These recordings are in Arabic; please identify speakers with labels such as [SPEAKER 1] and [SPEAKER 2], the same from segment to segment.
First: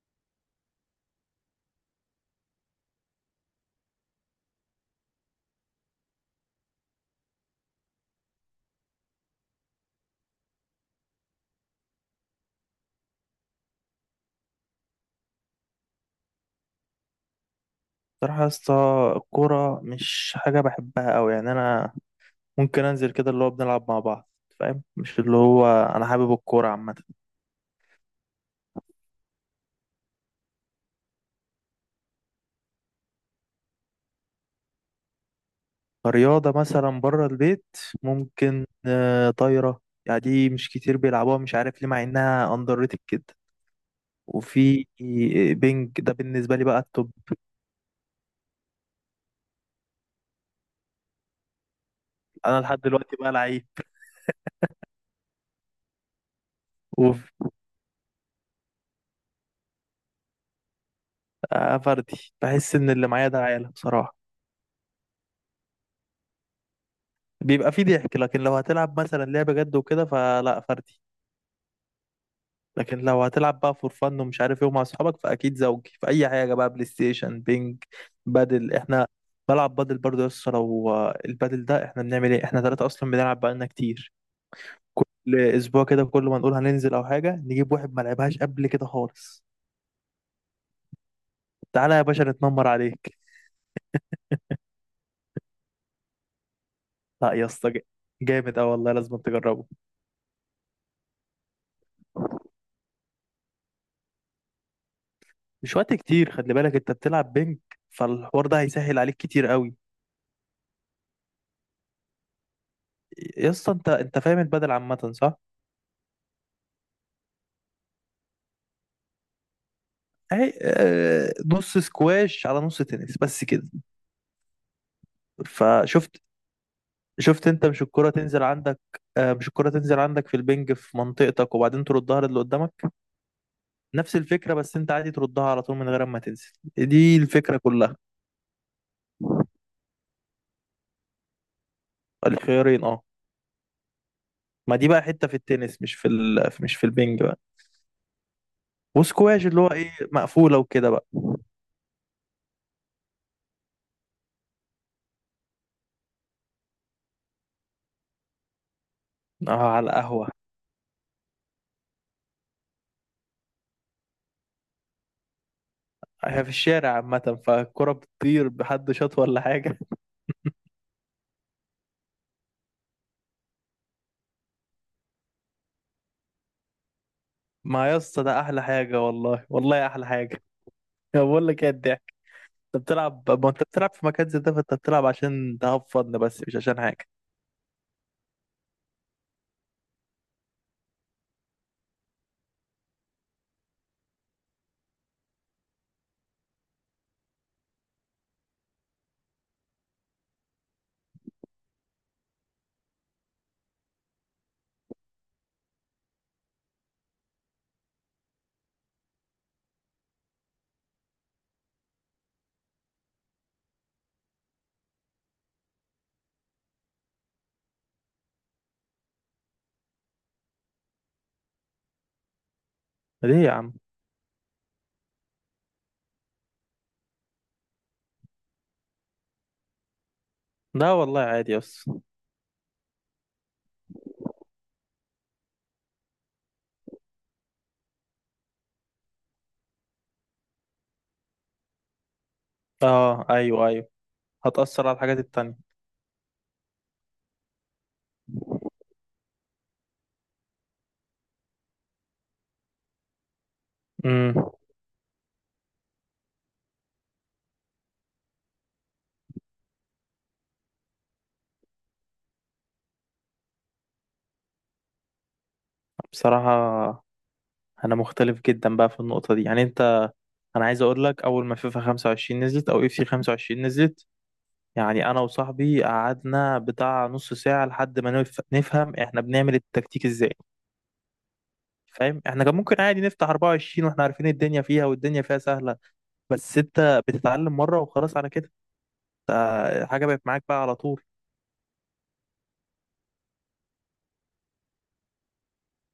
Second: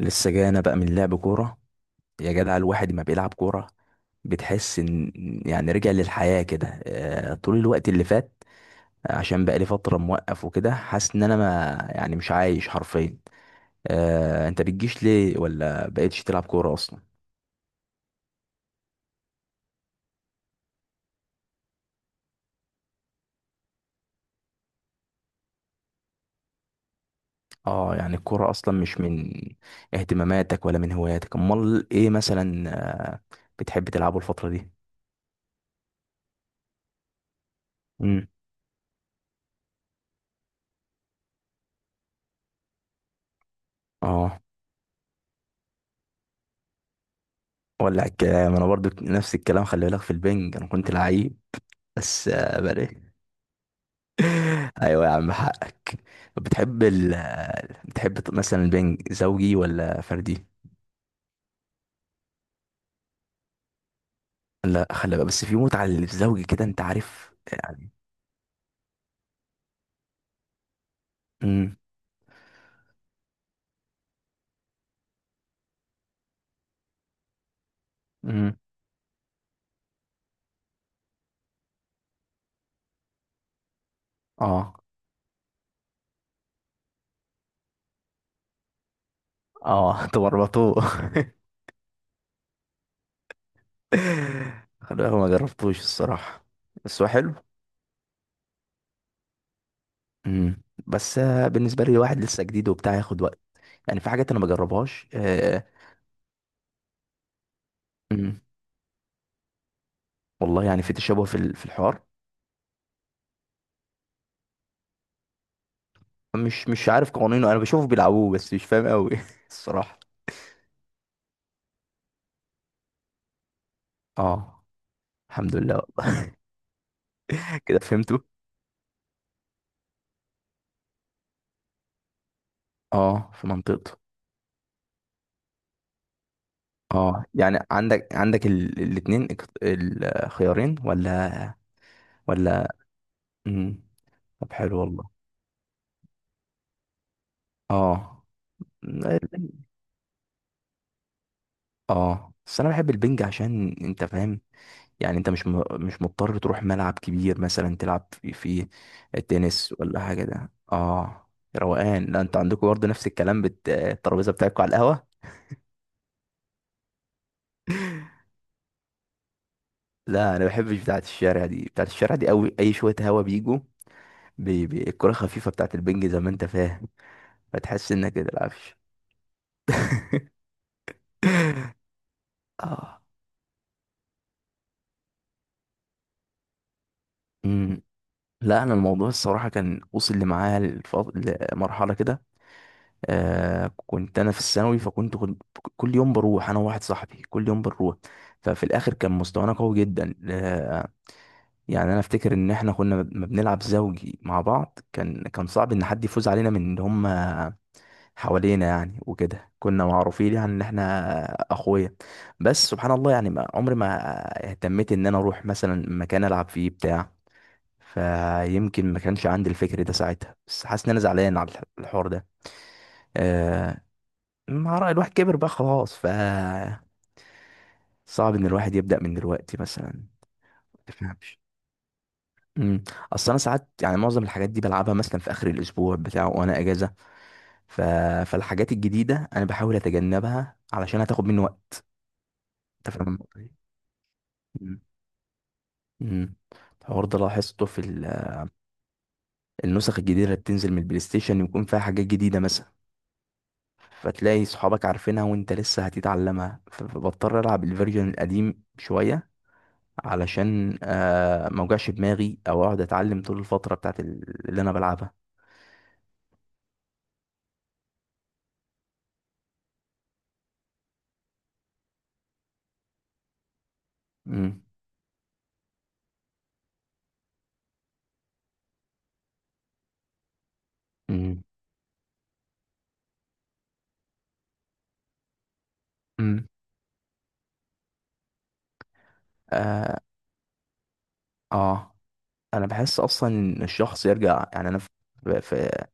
[SPEAKER 1] لسه جاي انا بقى من لعب كوره. يا جدع الواحد ما بيلعب كوره، بتحس ان رجع للحياه كده. طول الوقت اللي فات. عشان بقى لي فتره موقف وكده حاسس ان انا ما يعني مش عايش حرفيا. انت بتجيش ليه ولا بقيتش تلعب كوره اصلا؟
[SPEAKER 2] بصراحة يا اسطى، الكورة مش حاجة بحبها أوي. يعني أنا ممكن أنزل كده اللي هو بنلعب مع بعض، فاهم؟ مش اللي هو أنا حابب الكورة عامة
[SPEAKER 1] اه، يعني الكوره اصلا مش من اهتماماتك ولا من هواياتك، امال ايه مثلا؟ آه، بتحب تلعبه الفتره دي؟
[SPEAKER 2] كرياضة. مثلا بره البيت
[SPEAKER 1] امم
[SPEAKER 2] ممكن طايرة. يعني دي مش كتير بيلعبوها، مش عارف ليه، مع إنها أندر ريتد كده.
[SPEAKER 1] اه،
[SPEAKER 2] وفي بينج، ده بالنسبة لي بقى التوب.
[SPEAKER 1] ولع الكلام، انا برضو نفس الكلام، خلي بالك في البنج انا كنت لعيب بس
[SPEAKER 2] أنا
[SPEAKER 1] بقى
[SPEAKER 2] لحد
[SPEAKER 1] لي.
[SPEAKER 2] دلوقتي بقى لعيب.
[SPEAKER 1] ايوه يا عم حقك. بتحب ال
[SPEAKER 2] وفي
[SPEAKER 1] بتحب مثلا البنج زوجي ولا فردي؟
[SPEAKER 2] فردي، بحس إن اللي معايا ده عيالة بصراحة.
[SPEAKER 1] لا خلي بقى، بس في متعه للزوجي كده انت عارف
[SPEAKER 2] بيبقى فيه
[SPEAKER 1] يعني.
[SPEAKER 2] ضحك، لكن لو هتلعب مثلا لعبة جد وكده فلا، فردي.
[SPEAKER 1] امم
[SPEAKER 2] لكن لو هتلعب بقى فور فن ومش عارف ايه ومع اصحابك، فاكيد زوجي. في اي حاجه بقى، بلاي ستيشن، بينج،
[SPEAKER 1] امم
[SPEAKER 2] بادل. احنا بلعب بادل برضه يا اسطى. لو البادل ده، احنا بنعمل ايه، احنا ثلاثه اصلا بنلعب بقالنا كتير.
[SPEAKER 1] اه
[SPEAKER 2] كل اسبوع كده، كل ما نقول هننزل او حاجه، نجيب واحد ما لعبهاش قبل كده خالص.
[SPEAKER 1] اه. تورطوه.
[SPEAKER 2] تعالى يا باشا نتنمر عليك.
[SPEAKER 1] خلي بالك ما جربتوش الصراحه، بس هو
[SPEAKER 2] لا
[SPEAKER 1] حلو.
[SPEAKER 2] يا اسطى، جامد اه والله، لازم تجربه.
[SPEAKER 1] بس بالنسبه لي واحد لسه جديد وبتاع ياخد وقت، يعني في حاجات انا ما بجربهاش.
[SPEAKER 2] مش وقت كتير، خلي بالك انت بتلعب بينج،
[SPEAKER 1] امم
[SPEAKER 2] فالحوار ده هيسهل عليك كتير قوي.
[SPEAKER 1] والله يعني في تشابه في الحوار.
[SPEAKER 2] يا اسطى، انت انت فاهم البادل عامه، صح؟
[SPEAKER 1] مش عارف قوانينه، انا بشوفه بيلعبوه بس مش فاهم قوي الصراحه.
[SPEAKER 2] اهي نص سكواش على نص تنس بس كده.
[SPEAKER 1] اه، الحمد لله
[SPEAKER 2] فشفت
[SPEAKER 1] والله.
[SPEAKER 2] شفت انت؟
[SPEAKER 1] كده
[SPEAKER 2] مش الكرة
[SPEAKER 1] فهمته.
[SPEAKER 2] تنزل عندك؟ مش الكرة تنزل عندك في البنج، في منطقتك، وبعدين تردها للي قدامك.
[SPEAKER 1] اه في منطقته.
[SPEAKER 2] نفس الفكرة، بس انت عادي تردها على طول من غير ما تنزل. دي
[SPEAKER 1] اه
[SPEAKER 2] الفكرة
[SPEAKER 1] يعني
[SPEAKER 2] كلها.
[SPEAKER 1] عندك الاتنين الخيارين ولا؟ ولا.
[SPEAKER 2] الخيارين، اه.
[SPEAKER 1] مم. طب
[SPEAKER 2] ما
[SPEAKER 1] حلو
[SPEAKER 2] دي بقى
[SPEAKER 1] والله.
[SPEAKER 2] حتة في التنس، مش في البنج بقى.
[SPEAKER 1] اه،
[SPEAKER 2] وسكواش
[SPEAKER 1] البنج.
[SPEAKER 2] اللي هو ايه، مقفولة وكده بقى.
[SPEAKER 1] اه بس انا بحب البنج عشان انت فاهم، يعني انت مش مضطر تروح ملعب كبير مثلا تلعب في
[SPEAKER 2] اه،
[SPEAKER 1] التنس
[SPEAKER 2] على
[SPEAKER 1] ولا حاجه
[SPEAKER 2] القهوة.
[SPEAKER 1] ده اه. روقان، لا انت عندكم برضه نفس الكلام، الترابيزه بتاعتكم على القهوه.
[SPEAKER 2] هي في الشارع عامة، فالكرة بتطير بحد شاط ولا حاجة.
[SPEAKER 1] لا انا ما بحبش بتاعه الشارع دي، بتاعه الشارع دي قوي اي شويه هوا بيجوا، بي الكرة خفيفة بتاعت البنج زي ما انت فاهم،
[SPEAKER 2] ما
[SPEAKER 1] فتحس
[SPEAKER 2] يا
[SPEAKER 1] انك
[SPEAKER 2] اسطى
[SPEAKER 1] كده
[SPEAKER 2] ده أحلى
[SPEAKER 1] العفش.
[SPEAKER 2] حاجة، والله والله أحلى حاجة. بقول لك ايه، انت
[SPEAKER 1] اه،
[SPEAKER 2] بتلعب، ما انت بتلعب في مكان زي ده، فانت بتلعب عشان تهفضنا بس، مش عشان حاجة.
[SPEAKER 1] امم. لا انا الموضوع الصراحه كان وصل لي معايا لمرحله كده. آه كنت انا في الثانوي، فكنت كل يوم بروح انا وواحد صاحبي، كل يوم بنروح. ففي الاخر كان مستوانا قوي جدا. آه يعني انا افتكر ان احنا كنا ما بنلعب زوجي مع بعض، كان صعب ان حد يفوز علينا من ان هم حوالينا، يعني وكده كنا معروفين يعني ان احنا اخويا. بس سبحان الله يعني ما عمري ما اهتميت ان انا اروح مثلا مكان العب فيه بتاع، فيمكن ما كانش عندي الفكر ده ساعتها، بس حاسس ان انا زعلان على الحوار ده.
[SPEAKER 2] ليه يا عم؟
[SPEAKER 1] آه مع رأي الواحد كبر بقى خلاص، ف صعب ان الواحد يبدأ من دلوقتي مثلا، ما
[SPEAKER 2] لا والله
[SPEAKER 1] تفهمش.
[SPEAKER 2] عادي، بس.
[SPEAKER 1] امم. اصل انا ساعات يعني معظم الحاجات دي بلعبها مثلا في اخر الاسبوع بتاع وانا اجازة، ف... فالحاجات الجديدة انا بحاول اتجنبها علشان هتاخد مني وقت. انت فاهم
[SPEAKER 2] اه
[SPEAKER 1] النقطة دي.
[SPEAKER 2] ايوه ايوه،
[SPEAKER 1] مم.
[SPEAKER 2] هتأثر على الحاجات التانية.
[SPEAKER 1] مم. الحوار ده لاحظته النسخ الجديدة اللي بتنزل من البلاي ستيشن يكون فيها حاجات جديدة مثلا، فتلاقي
[SPEAKER 2] امم.
[SPEAKER 1] صحابك عارفينها وانت لسه هتتعلمها فبضطر العب الفيرجن القديم شوية علشان آه ما اوجعش دماغي او اقعد اتعلم طول الفترة بتاعت اللي انا بلعبها.
[SPEAKER 2] بصراحة انا مختلف جدا بقى في النقطة دي. يعني انت، انا عايز اقول لك، اول ما فيفا 25 نزلت او اف سي 25 نزلت،
[SPEAKER 1] مم.
[SPEAKER 2] يعني انا وصاحبي قعدنا بتاع نص ساعة لحد ما نفهم احنا بنعمل التكتيك ازاي.
[SPEAKER 1] مم.
[SPEAKER 2] فاهم؟ احنا كان ممكن عادي نفتح 24 واحنا عارفين الدنيا فيها والدنيا فيها سهلة.
[SPEAKER 1] مم.
[SPEAKER 2] بس انت بتتعلم مرة وخلاص على كده،
[SPEAKER 1] آه,
[SPEAKER 2] حاجة بقت معاك بقى على طول.
[SPEAKER 1] اه انا بحس اصلا ان الشخص يرجع، يعني انا في-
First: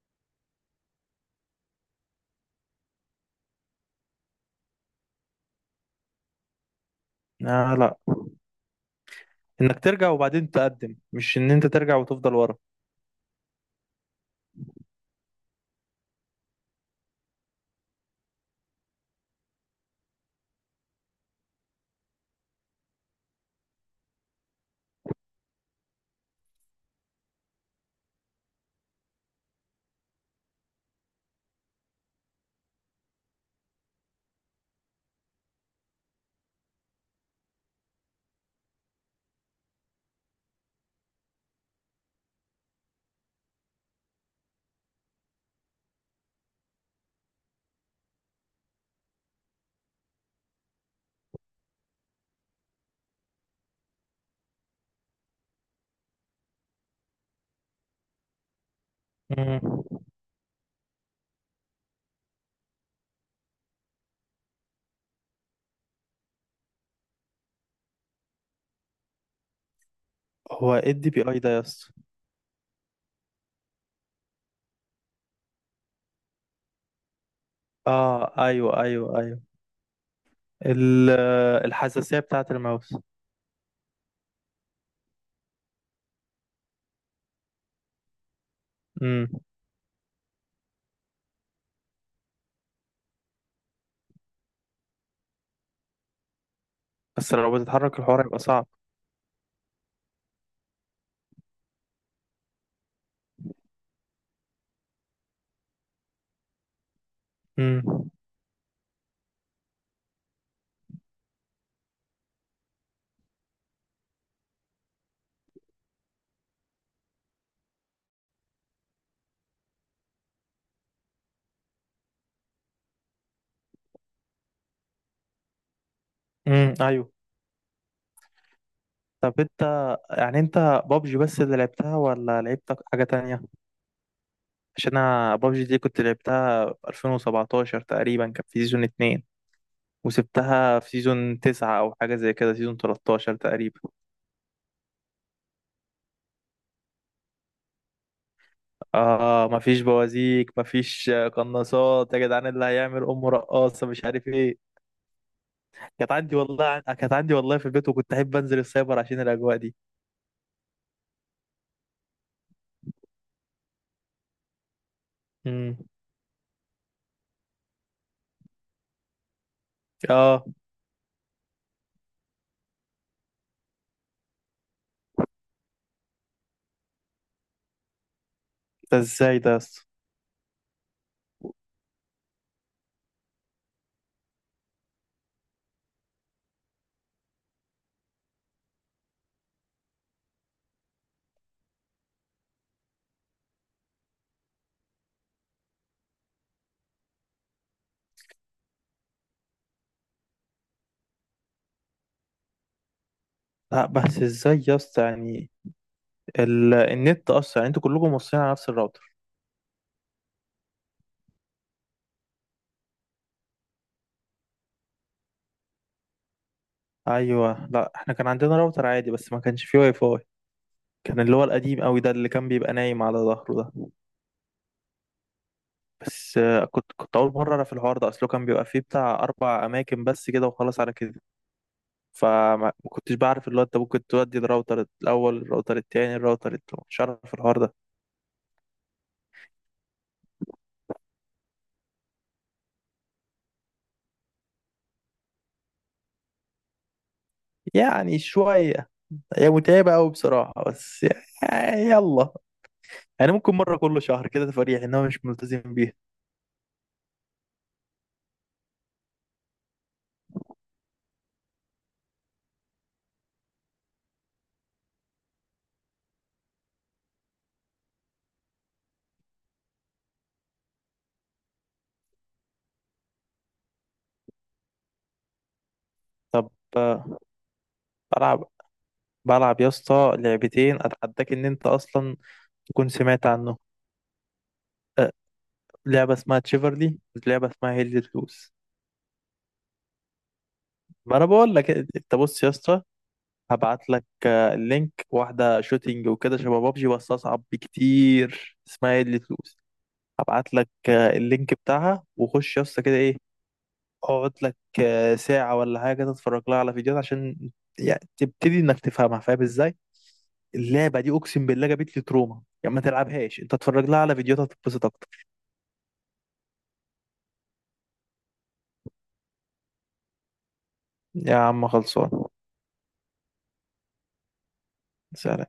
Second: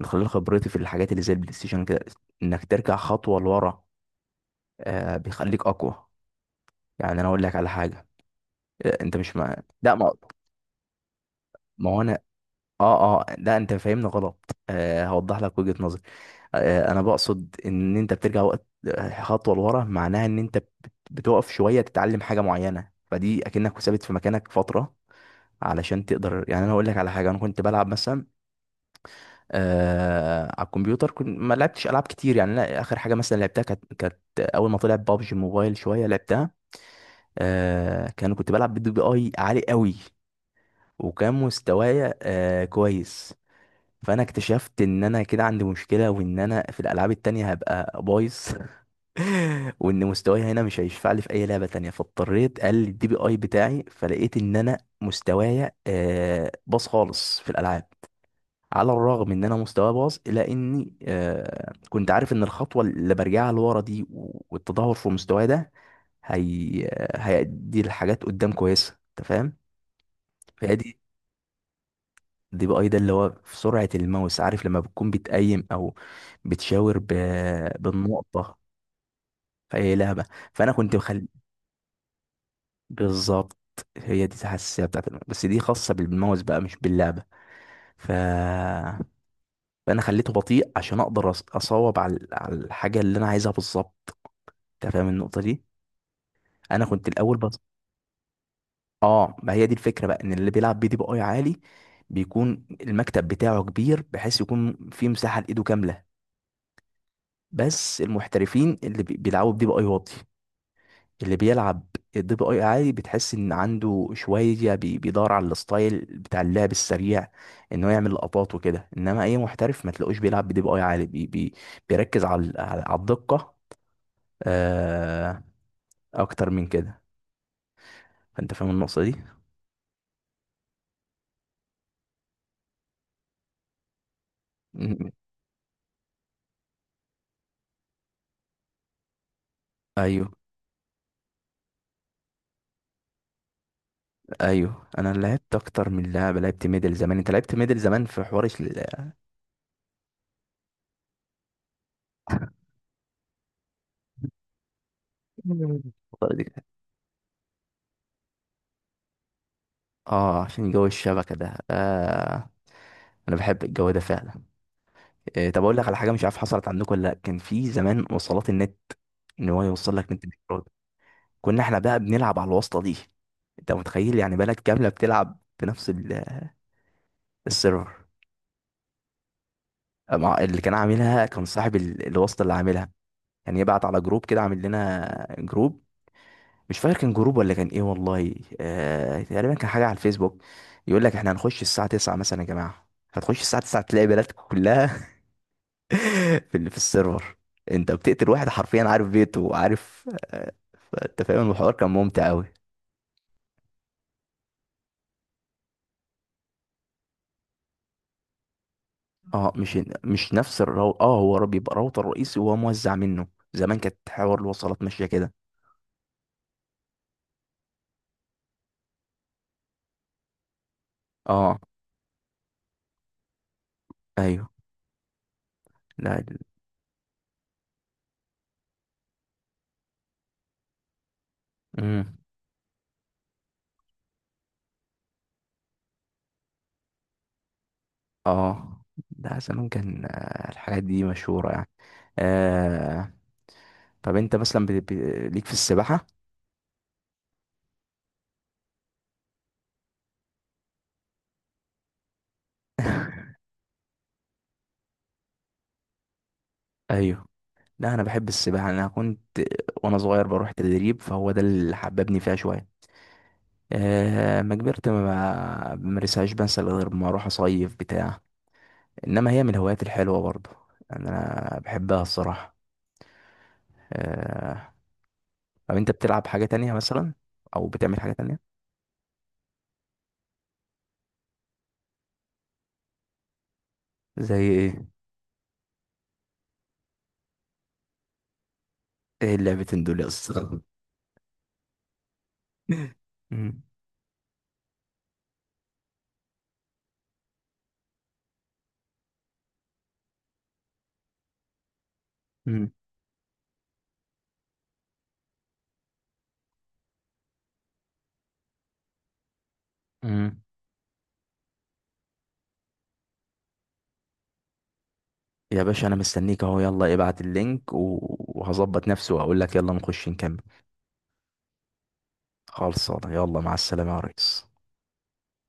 [SPEAKER 1] من خلال خبرتي في الحاجات اللي زي البلاي ستيشن كده، انك ترجع خطوة لورا آه بيخليك اقوى. يعني انا اقول لك على
[SPEAKER 2] آه لا،
[SPEAKER 1] حاجه، آه انت مش مع؟
[SPEAKER 2] انك
[SPEAKER 1] لا
[SPEAKER 2] ترجع
[SPEAKER 1] ما
[SPEAKER 2] وبعدين تقدم، مش ان انت
[SPEAKER 1] ما
[SPEAKER 2] ترجع
[SPEAKER 1] هو انا
[SPEAKER 2] وتفضل ورا.
[SPEAKER 1] اه اه، لا انت فاهمني غلط، آه هوضح لك وجهه نظري. آه انا بقصد ان انت بترجع وقت خطوه لورا، معناها ان انت بتقف شويه تتعلم حاجه معينه، فدي اكنك ثابت في مكانك فتره علشان تقدر. يعني انا اقول لك على حاجه، انا كنت بلعب مثلا آه على الكمبيوتر، كنت ما لعبتش العاب كتير يعني، لا اخر حاجه مثلا لعبتها، كانت اول ما طلع بابجي موبايل شويه لعبتها. آه كنت بلعب بي دي اي عالي قوي، وكان مستوايا آه كويس. فانا اكتشفت ان انا كده عندي مشكله، وان انا في الالعاب التانية هبقى بايظ. وان مستواي هنا مش هيشفع لي في اي لعبه تانية، فاضطريت اقلل الدي بي اي بتاعي، فلقيت ان انا مستوايا آه باظ خالص في الالعاب. على الرغم ان انا
[SPEAKER 2] مم.
[SPEAKER 1] مستواي باظ الا اني آه كنت عارف ان الخطوه اللي برجعها لورا دي والتدهور في مستواي ده، هي هيدي الحاجات قدام كويسه، انت فاهم.
[SPEAKER 2] هو
[SPEAKER 1] فهي
[SPEAKER 2] ايه
[SPEAKER 1] دي
[SPEAKER 2] الدي بي اي ده يا اسطى؟
[SPEAKER 1] دي بقى ده اللي هو في سرعه الماوس، عارف لما بتكون بتقيم او بتشاور ب...
[SPEAKER 2] اه
[SPEAKER 1] بالنقطه
[SPEAKER 2] ايوه ايوه ايوه.
[SPEAKER 1] في اي لعبه. فانا كنت
[SPEAKER 2] ال-
[SPEAKER 1] بخلي.
[SPEAKER 2] الحساسية بتاعة الماوس.
[SPEAKER 1] بالظبط، هي دي الحساسيه بتاعت الماوس، بس دي خاصه بالماوس بقى مش باللعبه. ف...
[SPEAKER 2] امم،
[SPEAKER 1] فانا خليته بطيء عشان اقدر اصوب على على الحاجه اللي انا عايزها بالظبط. انت فاهم النقطه دي؟ انا كنت
[SPEAKER 2] بس
[SPEAKER 1] الاول
[SPEAKER 2] لو بتتحرك الحوار هيبقى صعب.
[SPEAKER 1] اه، ما هي دي الفكره بقى، ان اللي بيلعب بي دي بي اي عالي بيكون المكتب بتاعه كبير بحيث يكون فيه مساحه لايده كامله. بس
[SPEAKER 2] امم.
[SPEAKER 1] المحترفين اللي بيلعبوا بدي بي اي واطي. اللي بيلعب الدي بي اي عالي بتحس ان عنده شويه بيدور على الستايل بتاع اللعب السريع، ان هو يعمل لقطات وكده، انما اي محترف ما تلاقوش بيلعب بدي بي اي عالي، بي بيركز على على الدقه آه اكتر من كده.
[SPEAKER 2] ايوه.
[SPEAKER 1] فانت فاهم النقطه دي.
[SPEAKER 2] طب انت، يعني انت، بابجي بس اللي لعبتها ولا لعبت حاجة تانية؟ عشان
[SPEAKER 1] م-
[SPEAKER 2] انا بابجي دي كنت لعبتها في 2017 تقريبا، كان في سيزون 2،
[SPEAKER 1] ايوه
[SPEAKER 2] وسبتها في سيزون تسعة أو حاجة زي كده، سيزون 13 تقريبا.
[SPEAKER 1] ايوه، انا لعبت اكتر من لعبه، لعبت ميدل زمان، انت لعبت ميدل زمان في حوار
[SPEAKER 2] آه مفيش بوازيك، مفيش قناصات، يا جدعان اللي هيعمل أمه رقاصة مش عارف إيه. كانت
[SPEAKER 1] الفترة
[SPEAKER 2] عندي
[SPEAKER 1] دي؟
[SPEAKER 2] والله، كانت عندي والله في البيت، وكنت أحب أنزل السايبر عشان الأجواء دي.
[SPEAKER 1] اه عشان جو الشبكه ده آه. انا بحب الجو ده فعلا. إيه طب اقول
[SPEAKER 2] امم.
[SPEAKER 1] لك على حاجه، مش عارف حصلت عندكم ولا لا، كان في زمان وصلات النت، ان هو يوصل لك نت
[SPEAKER 2] آه.
[SPEAKER 1] بالإيراد. كنا احنا بقى بنلعب على الواسطه دي. انت متخيل يعني بلد كامله بتلعب في نفس السيرفر.
[SPEAKER 2] ده إزاي ده يا اسطى؟
[SPEAKER 1] اللي كان عاملها كان صاحب الواسطه اللي عاملها، يعني يبعت على جروب كده، عامل لنا جروب. مش فاكر كان جروب ولا كان ايه والله، آه تقريبا كان حاجه على الفيسبوك. يقول لك احنا هنخش الساعه 9 مثلا يا جماعه. هتخش الساعه 9 تلاقي بلدك كلها في السيرفر. انت بتقتل واحد حرفيا عارف بيته وعارف فانت فاهم الحوار كان ممتع قوي.
[SPEAKER 2] لا بس إزاي يا اسطى يعني النت أصلا؟ يعني أنتوا كلكم موصلين على نفس الراوتر؟
[SPEAKER 1] اه مش نفس اه هو بيبقى راوتر رئيسي وهو موزع منه، زمان كانت حوار الوصلات ماشيه كده.
[SPEAKER 2] أيوه، لا إحنا كان عندنا راوتر عادي، بس ما كانش فيه واي فاي. كان اللي هو
[SPEAKER 1] اه
[SPEAKER 2] القديم قوي ده، اللي كان بيبقى نايم على ظهره ده.
[SPEAKER 1] ايوه، لا.
[SPEAKER 2] بس كنت اول مره اعرف الحوار ده، اصله كان بيبقى فيه بتاع اربع اماكن بس كده، وخلاص على كده.
[SPEAKER 1] امم.
[SPEAKER 2] فما ما كنتش بعرف اللي هو انت ممكن تودي الراوتر الاول، الراوتر التاني، الراوتر التالت، مش عارف الحوار ده.
[SPEAKER 1] اه. ده زمان كان الحاجات دي مشهوره يعني. آه طب انت مثلا ليك في السباحة؟
[SPEAKER 2] يعني شويه، هي متعبه قوي بصراحه، بس يعني يلا. يعني ممكن مره كل شهر كده، تفريح ان هو مش ملتزم بيها.
[SPEAKER 1] ايوه. لا انا بحب السباحة، انا كنت وانا صغير بروح تدريب فهو ده اللي حببني فيها شوية. آه ما كبرت ما بمارسهاش، بنسى غير ما اروح اصيف بتاع، انما هي من الهوايات الحلوة برضه، يعني انا بحبها الصراحة. آه طب انت بتلعب حاجة
[SPEAKER 2] طب
[SPEAKER 1] تانية مثلا،
[SPEAKER 2] آه،
[SPEAKER 1] او بتعمل حاجة
[SPEAKER 2] بلعب
[SPEAKER 1] تانية؟
[SPEAKER 2] بلعب يا اسطى لعبتين، اتحداك ان انت اصلا تكون سمعت عنه.
[SPEAKER 1] زي ايه؟
[SPEAKER 2] آه، لعبه اسمها تشيفرلي، لعبه اسمها هيل لوز.
[SPEAKER 1] ايه اللعبتين دول يا اسطى؟
[SPEAKER 2] ما انا بقول لك، انت بص يا اسطى،
[SPEAKER 1] مم.
[SPEAKER 2] هبعت لك اللينك. واحدة شوتينج وكده، شبه بابجي بس أصعب بكتير، اسمها ايه اللي تلوز. هبعت لك اللينك بتاعها، وخش يا
[SPEAKER 1] مم.
[SPEAKER 2] اسطى كده ايه، اقعد لك ساعة ولا حاجة تتفرج لها على فيديوهات عشان يعني تبتدي انك تفهمها، فاهم ازاي؟
[SPEAKER 1] مم.
[SPEAKER 2] اللعبة دي اقسم بالله جابت لي تروما، يعني ما تلعبهاش، انت اتفرج لها على فيديوهات هتتبسط اكتر.
[SPEAKER 1] يا باشا انا مستنيك اهو، يلا ابعت اللينك وهظبط نفسي واقول لك يلا نخش نكمل.
[SPEAKER 2] يا عم خلصان.
[SPEAKER 1] خلصانه، يلا مع السلامه يا ريس.
[SPEAKER 2] سلام.